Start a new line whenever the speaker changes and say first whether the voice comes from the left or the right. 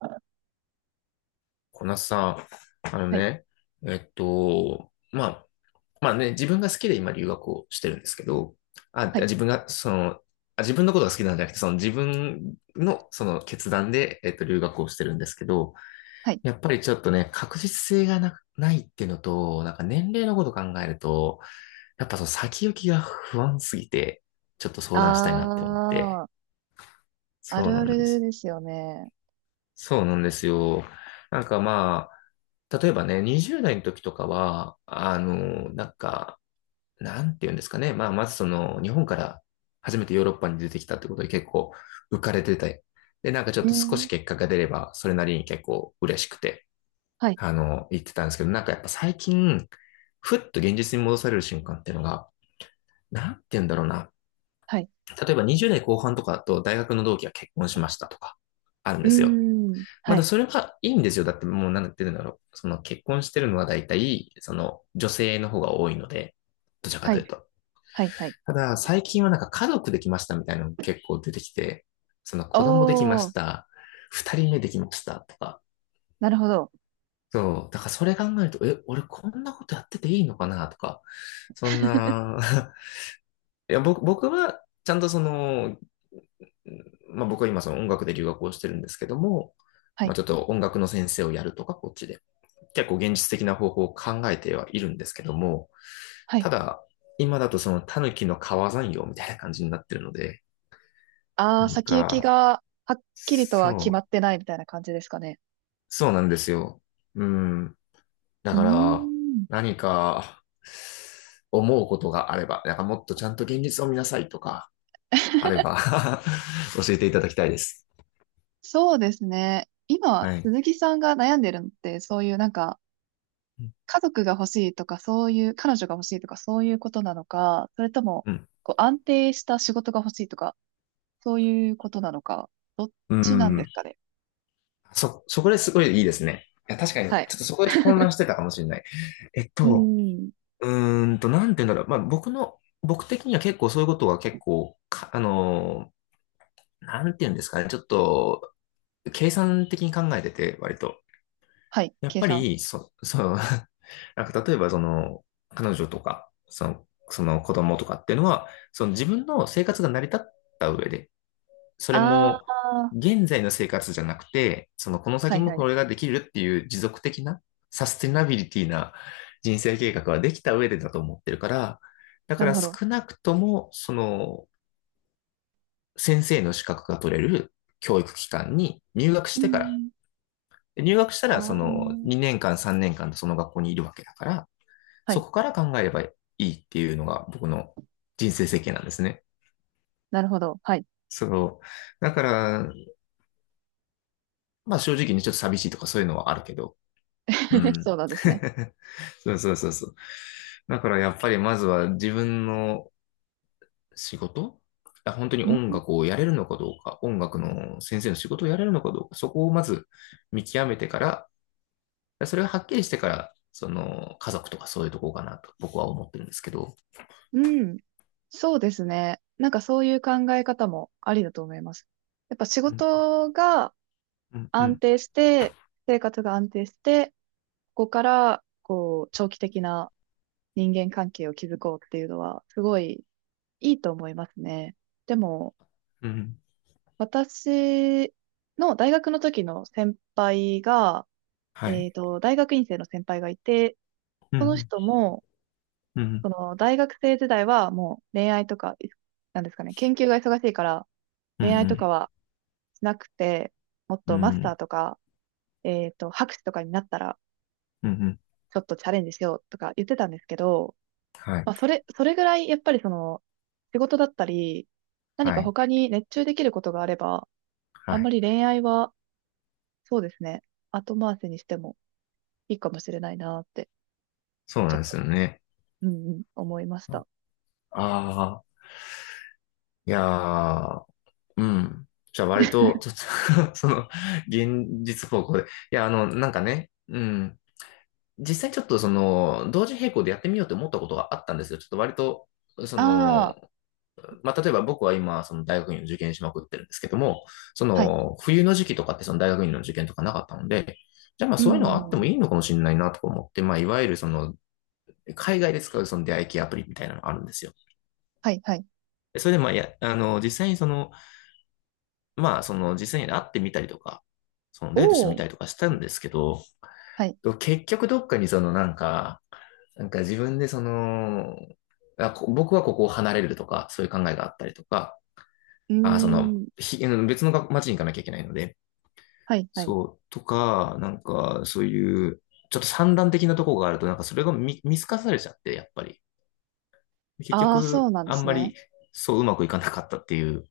right: はい、
left: こなさん、あのね、えっと、まあ、まあね、自分が好きで今留学をしてるんですけど、あ、
right: はい、
left: 自分が、その、あ、自分のことが好きなんじゃなくて、その自分のその決断で、留学をしてるんですけど、
right: はい。
left: やっぱりちょっとね、確実性がないっていうのと、なんか年齢のこと考えると、やっぱその先行きが不安すぎて、ちょっと相
right: あ
left: 談したいなって思って。
right: ー、あ
left: そう
right: る
left: な
right: あ
left: んで
right: る
left: す。
right: ですよね。
left: そうなんですよ。なんかまあ、例えばね、20代の時とかは、あの、なんか、なんて言うんですかね。まあ、まずその、日本から初めてヨーロッパに出てきたってことで結構浮かれてて、で、なんかちょっ
right: う
left: と少し
right: ん、
left: 結果が出れば、それなりに結構嬉しくて、
right: はい、
left: あの、言ってたんですけど、なんかやっぱ最近、ふっと現実に戻される瞬間っていうのが、なんて言うんだろうな。
right: はい。
left: 例えば20代後半とかだと大学の同期が結婚しましたとか、あるん
right: う
left: で
right: ー
left: すよ。
right: ん、
left: ま
right: は
left: だ
right: い、
left: それはいいんですよ。だってもうなんて言うんだろう。その結婚してるのは大体、その女性の方が多いので、どちらか
right: は
left: とい
right: い、
left: うと。
right: はい、はい。
left: ただ、最近はなんか家族できましたみたいなの結構出てきて、その
right: お
left: 子供できまし
right: ー、
left: た、二人目できましたとか。
right: なるほど。
left: そう。だからそれ考えると、え、俺こんなことやってていいのかなとか、そん な、いや、僕はちゃんとそのまあ僕は今その音楽で留学をしてるんですけども、
right: は
left: まあ
right: い、
left: ちょっと音楽の先生をやるとか、こっちで。結構現実的な方法を考えてはいるんですけども、
right: は
left: た
right: い。
left: だ、今だとそのタヌキの川山用みたいな感じになってるので、
right: あ
left: な
right: ー、
left: ん
right: 先行き
left: か、
right: がはっきりとは決ま
left: そ
right: っ
left: う、
right: てないみたいな感じですかね。
left: そうなんですよ。うん。だ
right: うー
left: から、
right: ん。
left: 何か、思うことがあれば、なんかもっとちゃんと現実を見なさいとか、あれば 教えていただきたいです。
right: そうですね。今、
left: はい。
right: 鈴木さんが悩んでるのって、そういうなんか、家族が欲しいとか、そういう、彼女が欲しいとか、そういうことなのか、それとも、
left: うん。
right: こう、安定した仕事が欲しいとか、そういうことなのか、どっ
left: う
right: ちなんで
left: ん。
right: すかね。
left: そこですごいいいですね。いや、確かに、ちょ
right: はい。
left: っとそこで混乱してたかもしれない。えっ
right: う
left: と、
right: ん。
left: うーんと、なんて言うんだろう。まあ、僕の、僕的には結構そういうことは結構、かあのー、なんて言うんですかね。ちょっと、計算的に考えてて、割と。
right: はい、
left: やっ
right: 計
left: ぱ
right: 算。
left: り、そう、なんか例えば、その、彼女とか、その、その子供とかっていうのは、その自分の生活が成り立った上で、それ
right: あ
left: も、
right: あ、
left: 現在の生活じゃなくて、そのこの
right: は
left: 先
right: い
left: も
right: はい。
left: これができるっていう持続的な、サステナビリティな人生計画はできた上でだと思ってるから、だか
right: なる
left: ら
right: ほど。
left: 少なくとも、その、先生の資格が取れる教育機関に入学し
right: う
left: てから、
right: ん。
left: 入学した
right: あ
left: らその2
right: あ、
left: 年間3年間その学校にいるわけだから、
right: は
left: そ
right: い。
left: こから考えればいいっていうのが僕の人生設計なんですね。
right: なるほど。はい。
left: そう。だから、まあ正直にちょっと寂しいとかそういうのはあるけど、う ん。
right: そうなんですね。
left: そうそうそうそう。だからやっぱりまずは自分の仕事あ本当に
right: うん。
left: 音楽をやれるのかどうか、音楽の先生の仕事をやれるのかどうか、そこをまず見極めてから、それがはっきりしてから、その家族とかそういうとこかなと僕は思ってるんですけど。
right: うん。そうですね。なんかそういう考え方もありだと思います。やっぱ仕
left: うん、
right: 事が
left: うん、う
right: 安
left: ん、
right: 定して、生活が安定して、こからこう長期的な人間関係を築こうっていうのはすごいいいと思いますね。でも
left: うん。
right: 私の大学の時の先輩が、
left: はい。
right: 大学院生の先輩がいて、
left: う
right: その
left: ん、
right: 人も
left: うん、
right: その大学生時代はもう恋愛とか、なんですかね、研究が忙しいから
left: うん、
right: 恋愛
left: う
right: とか
left: ん、
right: はしなくて、もっ
left: うん、
right: とマス
left: う
right: ター
left: ん、
right: とか、博士とかになったら
left: うん。うん
right: ちょっとチャレンジしようとか言ってたんですけど、
left: はい。
right: まあ、それぐらい、やっぱりその、仕事だったり、何
left: は
right: か
left: い。
right: 他に熱中できることがあれば、
left: は
right: あんま
left: い。
right: り恋愛は、そうですね、後回しにしてもいいかもしれないなって、
left: そう
right: ち
left: な
right: ょっ
left: んです
right: と、
left: よね。
right: うんうん、思いました。
left: ああ、いやー。うん。じゃあ割と、ちょっと その、現実方向で。いや、あの、なんかね、うん。実際ちょっとその、同時並行でやってみようと思ったことがあったんですよ。ちょっと割と、その、
right: ああ、
left: まあ、例えば僕は今、その大学院を受験しまくってるんですけども、そ
right: はい、
left: の、冬の時期とかってその大学院の受験とかなかったので、じゃあまあ
right: う
left: そういうのはあって
right: ん、
left: もいいのかもしれないなとか思って、まあいわゆるその、海外で使うその出会い系アプリみたいなのがあるんですよ。
right: はい、はい。
left: でそれでまあ、いや、あの、実際にその、まあ、その実際に会ってみたりとか、その
right: お
left: デートしてみ
right: お、
left: たりとかしたんですけど、
right: はい、
left: 結局どっかにそのなんか、なんか自分でその、あこ僕はここを離れるとか、そういう考えがあったりとか、
right: うー
left: あその、
right: ん、
left: 別の街に行かなきゃいけないので、
right: はい、はい。
left: そう、とか、なんか、そういう、ちょっと散乱的なところがあると、なんかそれが見透かされちゃって、やっぱり。結
right: ああ、そう
left: 局、
right: なんで
left: あん
right: す
left: ま
right: ね。
left: り、そううまくいかなかったっていう、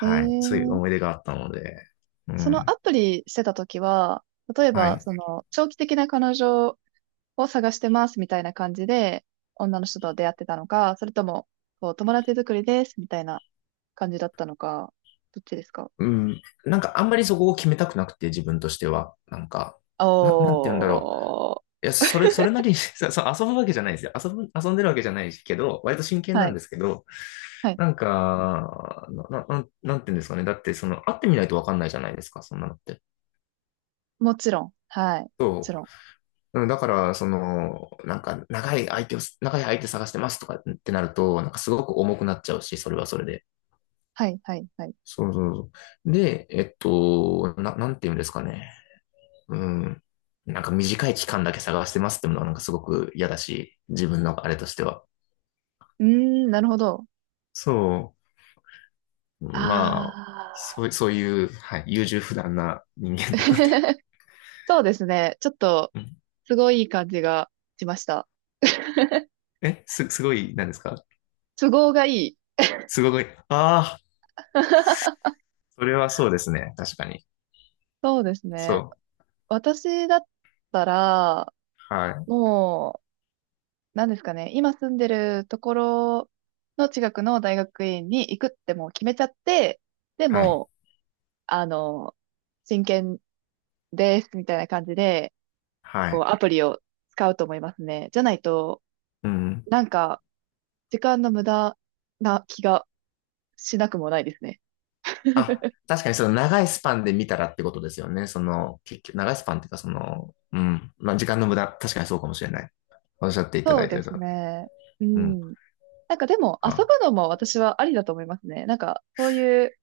right: え
left: い、そういう
right: え、
left: 思い出があったので、う
right: その
left: ん、
right: アプリしてた時は、例え
left: は
right: ば、
left: い。
right: その、長期的な彼女を探してますみたいな感じで、女の人と出会ってたのか、それとも、こう、友達作りですみたいな感じだったのか、どっちですか？
left: うん。なんかあんまりそこを決めたくなくて、自分としては。なんか、なんて言うんだろう。
right: おー。
left: いや、それ、それなりに そう遊ぶわけじゃないですよ。遊んでるわけじゃないけど、割と真剣な
right: は
left: ん
right: い、
left: ですけど、
right: はい。
left: なんか、なんなんて言うんですかね。だって、その、会ってみないとわかんないじゃないですか、そんなのって。
right: もちろん。はい。もち
left: そ
right: ろん。
left: う。うんだから、その、なんか、長い相手探してますとかってなると、なんかすごく重くなっちゃうし、それはそれで。
right: はい、はい、はい。
left: そうそうそう。で、なんて言うんですかね。うん。なんか短い期間だけ探してますってものはなんかすごく嫌だし、自分のあれとしては。
right: うーん、なるほど。
left: そう。まあ、そ
right: あ
left: う、そういう、はい、優柔不断な人
right: ー。
left: 間なので。
right: そうですね。ちょっと、
left: うん
right: すごいいい感じがしました。
left: え、すごい、何ですか
right: 都合がいい。
left: すごい、ああ、それはそうですね。確かに。
right: そうです
left: そ
right: ね。
left: う。
right: 私だったら、
left: はい、
right: もう、なんですかね、今住んでるところの近くの大学院に行くってもう決めちゃって、で
left: はい、
right: も、あの、真剣ですみたいな感じで、
left: は
right: こう、
left: い。
right: アプリを使うと思いますね。じゃないと、
left: うん。
right: なんか、時間の無駄な気がしなくもないですね。
left: あ、確かにその長いスパンで見たらってことですよね。その、結局、長いスパンっていうか、その、うん。まあ、時間の無駄、確かにそうかもしれない。おっしゃっていただ
right: そう
left: いて
right: で
left: る
right: す
left: と。
right: ね。う
left: うん。
right: ん。なんかでも、遊ぶ
left: は。
right: のも私はありだと思いますね。なんか、そういう、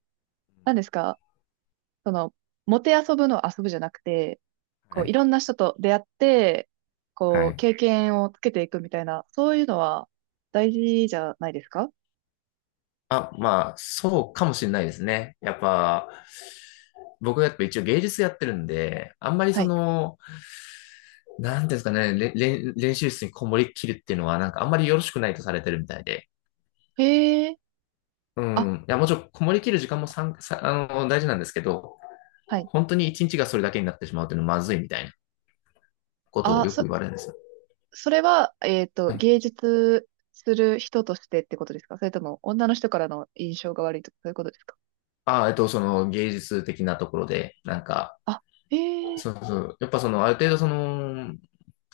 right: なんですか、その、もて遊ぶの遊ぶじゃなくて、こ
left: は
right: う、い
left: い。
right: ろんな人と出会って、こ
left: は
right: う、
left: い。
right: 経験をつけていくみたいな、そういうのは大事じゃないですか？
left: あ、まあ、そうかもしれないですね。やっぱ、僕やっぱ一応芸術やってるんで、あんまり
right: は
left: そ
right: い。
left: の、なんていうんですかね、れれん練習室にこもりきるっていうのは、なんかあんまりよろしくないとされてるみたいで。
right: へえ、
left: う
right: あ、
left: ん。いや、もちろんこもりきる時間もさん、さ、あの、大事なんですけど、
right: はい。
left: 本当に一日がそれだけになってしまうっていうのはまずいみたいなことを
right: あ、
left: よく言われるんですよ。
right: それは、
left: はい。
right: 芸術する人としてってことですか？それとも、女の人からの印象が悪いとか、そういうことですか？
left: あ、その芸術的なところで、なんか、
right: あ、へえ、
left: そうそう。やっぱその、ある程度その、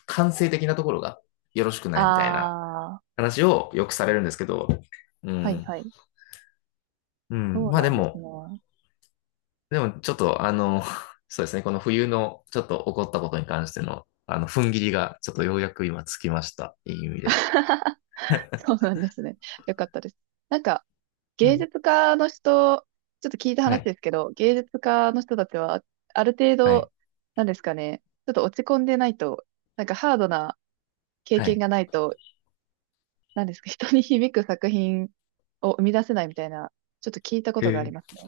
left: 感性的なところがよろしくないみたいな
right: ああ、
left: 話をよくされるんですけど、う
right: はい
left: ん。
right: はい。
left: うん。
right: そうなんですね。
left: でもちょっとあの、そうですね、この冬のちょっと起こったことに関しての、あの、踏ん切りがちょっとようやく今つきました。いい意味で。
right: そうなんですね。よかったです。なんか、
left: う
right: 芸
left: ん。
right: 術家の人、ちょっと聞いた
left: は
right: 話
left: い。
right: ですけど、芸術家の人たちは、ある程
left: はい。
right: 度、なんですかね、ちょっと落ち込んでないと、なんかハードな経
left: は
right: 験
left: い。
right: がないと、なんですか、人に響く作品を生み出せないみたいな、ちょっと聞いたこ
left: へ
right: とがあり
left: え。
right: ますね。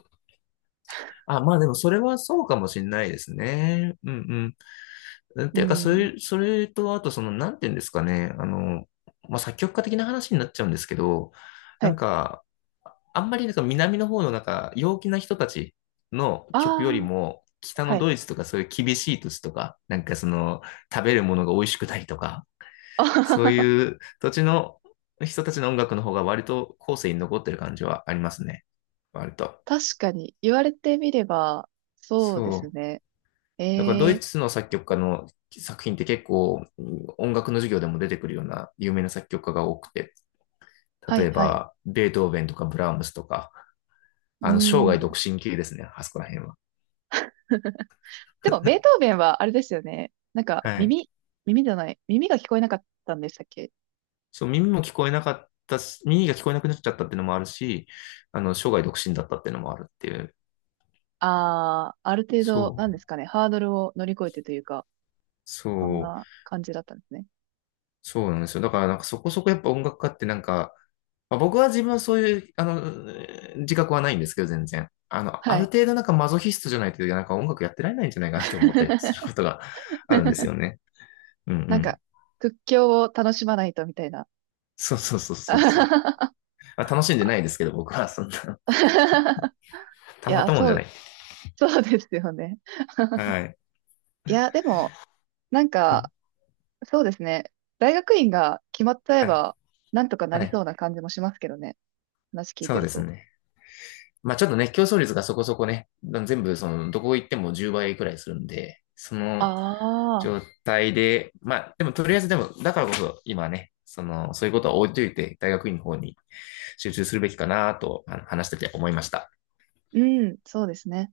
left: あ、まあでもそれはそうかもしれないですね。うんうん。
right: う
left: ていうか、
right: ん。
left: それとあとその、なんていうんですかね。あの、まあ作曲家的な話になっちゃうんですけど、
right: は
left: なん
right: い。
left: か、あんまりなんか南の方のなんか陽気な人たちの
right: あ
left: 曲より
right: あ、
left: も、北
right: は
left: の
right: い。
left: ドイツと かそういう厳しい土地とか、なんかその食べるものが美味しくないとか、
right: あは
left: そう
right: はは。
left: いう土地の人たちの音楽の方が割と後世に残ってる感じはありますね。割と。
right: 確かに、言われてみれば、そうで
left: そ
right: す
left: う。
right: ね。
left: だからド
right: え
left: イ
right: え、
left: ツの作曲家の作品って結構音楽の授業でも出てくるような有名な作曲家が多くて、
right: は
left: 例
right: い、
left: え
right: はい。
left: ばベートーベンとかブラームスとか、
right: う
left: あの生涯独
right: ん。
left: 身級ですね、あそこら辺は。
right: でも、ベートーベンはあれですよね。なんか、
left: はい。
right: 耳、耳じゃない。耳が聞こえなかったんでしたっけ？
left: そう、耳も聞こえなかったし、耳が聞こえなくなっちゃったっていうのもあるし、あの、生涯独身だったっていうのもあるっていう。
right: ああー、ある程度、
left: そ
right: なん
left: う、
right: ですかね。ハードルを乗り越えてというか、そん
left: そう、
right: な感じだったんですね。
left: そうなんですよ。だからなんかそこそこやっぱ音楽家ってなんか、まあ、僕は自分はそういう、あの、自覚はないんですけど、全然。あの、あ
right: は
left: る
right: い。
left: 程度なんかマゾヒストじゃないと、なんか音楽やってられないんじゃないかなって思ったりすること があるんですよね。うんう
right: なんか、
left: ん。
right: 屈強を楽しまないとみたいな。
left: そうそうそうそうそう。まあ、楽しんでないですけど、僕はそんな、
right: い
left: たまっ
right: や、
left: たもんじ
right: そ
left: ゃ
right: う、
left: ない。
right: そうですよね。
left: はい。
right: いや、でも、なん
left: う
right: か、
left: ん。
right: そうですね。大学院が決まっちゃえ
left: はい。
right: ば、なんとかな
left: は
right: り
left: い。
right: そうな感じもしますけどね。話聞い
left: そ
right: て
left: う
right: る
left: です
right: と。
left: ね。まあちょっとね、競争率がそこそこね、全部その、どこ行っても10倍くらいするんで、その
right: あ
left: 状
right: あ。
left: 態で、まあでもとりあえずでも、だからこそ今ね、その、そういうことは置いといて、大学院の方に集中するべきかなと、あの話してて思いました。
right: うん、そうですね。